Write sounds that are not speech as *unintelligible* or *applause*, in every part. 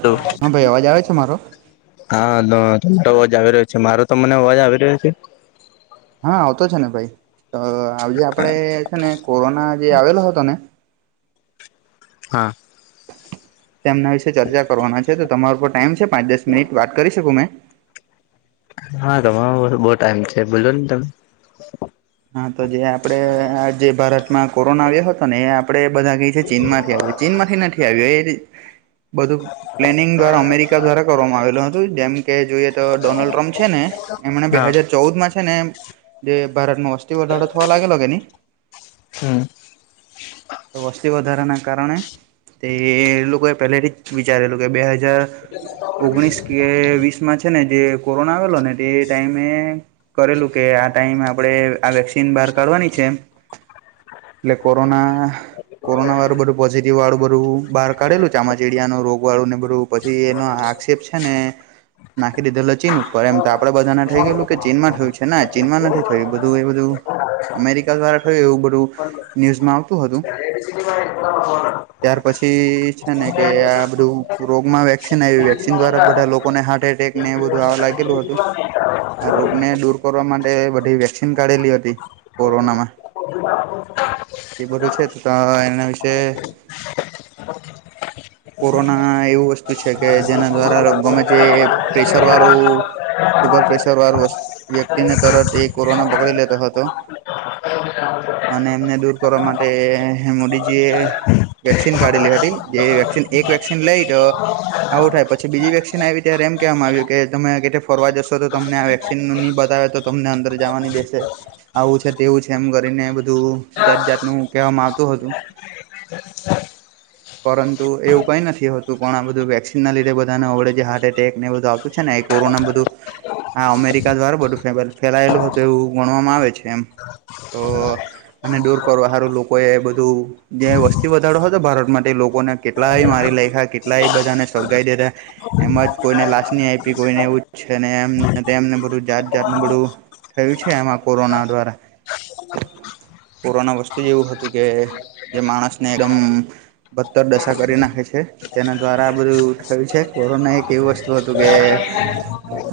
Hello હા ભાઈ અવાજ આવે છે મારો *inaudible* હા હલો. અવાજ આવી રહ્યો છે મારો તો મને અવાજ આવી રહ્યો છે. હા આવતો છે ને ભાઈ. તો આવજે આપડે છે ને કોરોના જે આવેલો હતો ને હા. તેમના વિશે ચર્ચા કરવાના છે તો તમારા ઉપર ટાઈમ છે પાંચ દસ મિનિટ વાત કરી શકું મેં. હા તમાર માટે બહુ ટાઈમ છે બોલો ને તમે. હા તો જે આપડે આ જે ભારતમાં કોરોના આવ્યો હતો ને એ આપણેે બધા કઈ છે ચીન માંથી આયો ચીન માંથી નથી આવ્યું એ બધું પ્લેનિંગ દ્વારા અમેરિકા દ્વારા કરવામાં આવેલું હતું જેમ કે જોઈએ તો ડોનાલ્ડ ટ્રમ્પ છે ને, એમને બે હા. હાજાર ચૌદ માં છે ને જે ભારત ન થી વધારો થવા લાગેલો કે નહી. હમ્મ. તો વસ્તી વધારા ના કારણે. તે લોકો એ પહેલેથી જ વિચારેલું કે બે હજાર ઓગણીસ કે વીસ માં છે ને જે કોરોના આવેલો ને તે ટાઈમે કરેલું કે ટાઈમ આપણેે આ વેક્સિન બહાર કાઢવાની છે, એ એટલે કોરોના કોરોના વાળું બધું પોઝિટિવ વાળું બધું બહાર કાઢેલું ચામાચીડિયાનુ રોગ વાળું ને બધું પછી એ આક્ષેપ છે ને. નાખી દીધેલ ચીન ઉપર એમ તો આપડે બધાને થઈ ગયું કે ચીનમાં થયું છે ને ચીન માં નથી થયું. બધું એ બધું અમેરિકા દ્વારા થયું એવું બધું, ન્યૂઝમાં આવતું હતું. *unintelligible* ત્યાર પછી છે ને કે આ બધું રોગમાં વેક્સિન આયી વેક્સિન દ્વારા બધા લોકોને હાટે ને એ બધું આવા લાગેલું હતું, આ રોગને દૂર કરવા માટે બધી વેક્સી કાઢેલી હતી, કોરોનામાં. એ બધું છે એના વિશે. *inaudible* કોરોના એવું વસ્તુ છે કે જેના દ્વારા ગમે તે પ્રેશર વાળું સુુગર પ્રેશર વારુ વ્યક્તિને તરત એ કોરોના પકડી લેતો હતો. અને એમને દૂર કરવા માટે મોદીજી એ વેક્સિન કઢલી જે વક્સિન એક વક્સિન લઈ તો. આવું થાય પછી બીજી વેક્સિન આવી ત્યારે એમ કેવામાં આવ્યું કે તમે કે ફરવા જશો તો તમને વેક્સિનની બધા આવે તો તમને અંદર જવાની દેશે. આવું છે તેવું છે એમ કરીને બધું જાત જાતનુ કહેવામાં આવતું હતું. *inaudible* *inaudible* પરંતુ એવું કઈ નથી હોતું પણ આ બધુ વેક્સસીનના લીધે બધાને અવડે જે હાર્ટ એટેક ને એ બધું આવતું છે ને. કોરોના બધું, આ અમેરિકા દ્વારા બધું ફેલાયેલું હતું. તો એવું ગણવામાં આવે છે એમ. તો અને દૂર કરવા હારું લોકો એ બધું જે વસ્તી વધાડો હતો ભારત માટે લોકો કેટલાય મારી લેખા કેટલાય બધાને સળગાવી દેતા, એમજ કોઈને લાશ ની આયપી કોઈને એવું છે એમ એમને બધું જાત જાતનું બધું થયું છે આમાં કોરોના દ્વારા. કોરોના વસ્તુ એવું હતું કે, જે માણસને એકદમ ભદતર દશા કરી નાખે છે. તેના દ્વારા આ બધું થયું છે કોરોના એક એવું વસ્તુ હતું કે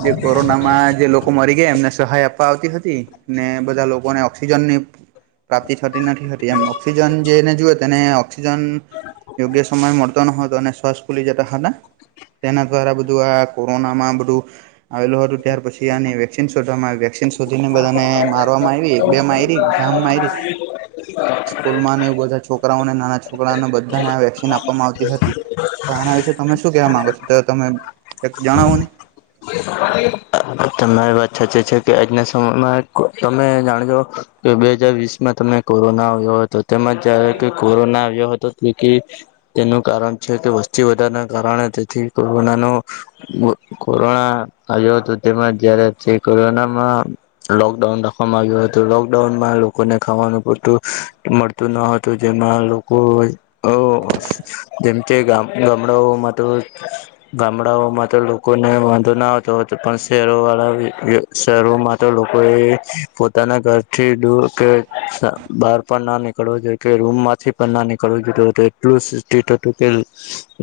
જે કોરોનામાં જે લોકો મરી ગયા એમને સહાય આપ પાવતી હતી, ને બધા લોકોને ઓક્સિજનની પ્રાપ્તિ થતી નથી હતી એમ ઓક્સિજન જેને જુવેએ તેને ઓક્સિજન યોગ્ય સમય મળતો ન હોય તો અનેને શ્વાસ પુલી જતા હટા તેના દ્વારા બધું આ કોરોનામાં બધું, આવેલું હતું ત્યાર પછી આ વેક્સિન શોધવા આવી. બધાને મારવામાં આવી બે મારી *unintelligible* સ્કૂલમાં અને એ બધા છોકરાઓને નાના છોકરાઓને બધાને આ વેક્સિન આપવામાં આવતી હતી. તો આના વિશે તમે શું કેવા માંગો છો તો તમે કક જણાવો ને? *inaudible* તમારી વાત સાચી છે કે આજના સમયમાં તમે જાણજો, કે બે હજાર વીસમાં તમને કોરોના આવ્યો હતો તેમજ જયારે કોરોના આવ્યો હતો. જે, તેનું કારણ છે કે વસ્તી વધારના કારણે તેથી કોરોનાનો. કોરોના આયો તો તેમાં જયારે જે કોરોનામાં લોકડાઉન રાખવામાં આવ્યું હતું લોકડાઉન માં લોકોને ખા પૂરતું મળતું ન હતું જેમાં લોકો અ જેમ કે ગામ ગામડાઓમાં તો ગામડાઓમાં તો લોકોને વાંધો ના આવતો હતો પણ શહેરો વાળા શહેરોમાં તો લોકો એ પોતાના ઘરથી દૂર કે બહાર પણ ના નીકળવો જોઈએ કે રૂમ માંથી પણ ના નીકળવું જોતું હટુ એટલું સ હતું કે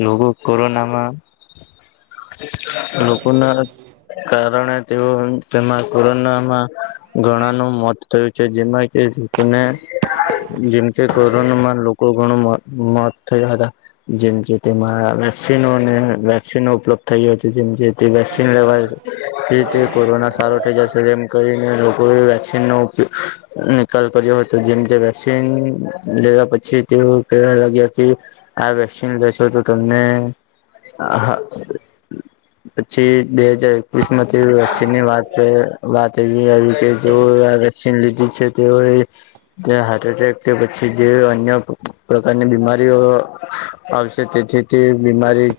લોકો કોરોના માં *inaudible* લોકોના કારણે તેઓ તેમાં કોરોનામાં ઘણાનું મોત થયું છે જેમાં ને જેમ કે કોરોનામાં લોકો ઘણું મોત થયા હતા જેમકે તેમાં. વેક્સિનોને વેક્સિનો ઉપલબ્ધ થઈ હતી જેમ જે તે વેક્સિન લેવા. કે તે કોરોના સારો થઈ જશે જે કરીને લોકોએ વેક્સિનનો ઉપયોગ. કર્યો હતો જેમ તે વેક્સન લેવા પછી તેઓ કવા લાગ્યા કે આ. લેશો તો તને પછી. કસ્મતી વેક્નની વાત વાત કે જો વેક્સન લીધ. તેઓ હાર્ટ એટેક કે પછી જે અન્ય પ્રકારની બીમારીઓ. આવશે તેથી તે બીમારી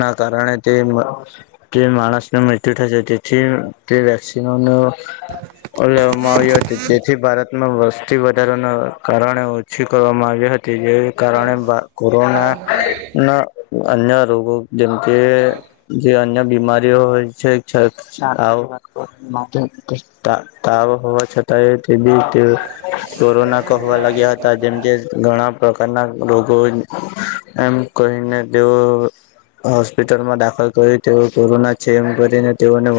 ના કારણે તે માણસને. દુ થજ ડથી પ વેક્સીનઑ ન. લેવામાં આવ્યો હતો જેથી ભારતમાં વસ્તી વધારવાના કારણે ઓછી કરવામાં આવી હતી જે કારણે કોરોના ના અન્ય રોગો જેમ કે જે અન્ય. બીમાારીઓ હોય છે. તાવ હોવા છતાં તે બી તે કોરોના કહવા લાગ્યા હતા જેમ કે ઘણા. પ્રકારના રોગો એમ કહીને તેઓ. હોસ્પિટલમાં દાખલ કર્યું તે કોરોના છે એમ. તેઓને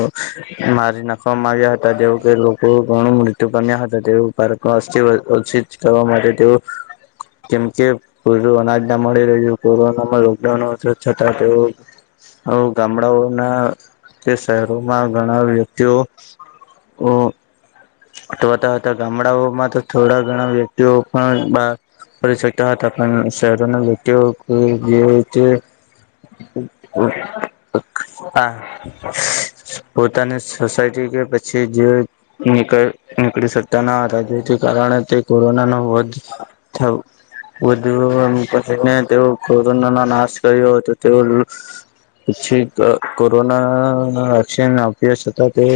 મારી નાખવાવામાં આવ્યા હતા તેઓ કે લોકો ઘણું મૃત્યુ પામ્યા હતા તે. ભારતમાં અસ્થસિત કરવા માટે તેવું. કેમ કે પૂરું અનાજ ના મળી રહ્યું છે કોરોના લોકડાઉન છતાં તે. હવ ગામડાઓના. તે શહેરોમાં ઘણા વ્યક્તિઓ. તોતા હતા ગામડાઓમાં તો થોડા ઘણા વ્યક્તિઓ પણ બ. કરી શકતા હતા પણ શહેરોના વ્યક્તિ જે. હા પોતાની સોસાયટી. પછી જે. નીકળી શકતા ન હતા જેથી કારણે તે કોરોના ન વધ થ. વધુ કરીને તે કોરોનાનો નાશ કર્યો હતો તે. પછી કોરોના વેક્સિન આપ્યા છતાં તે.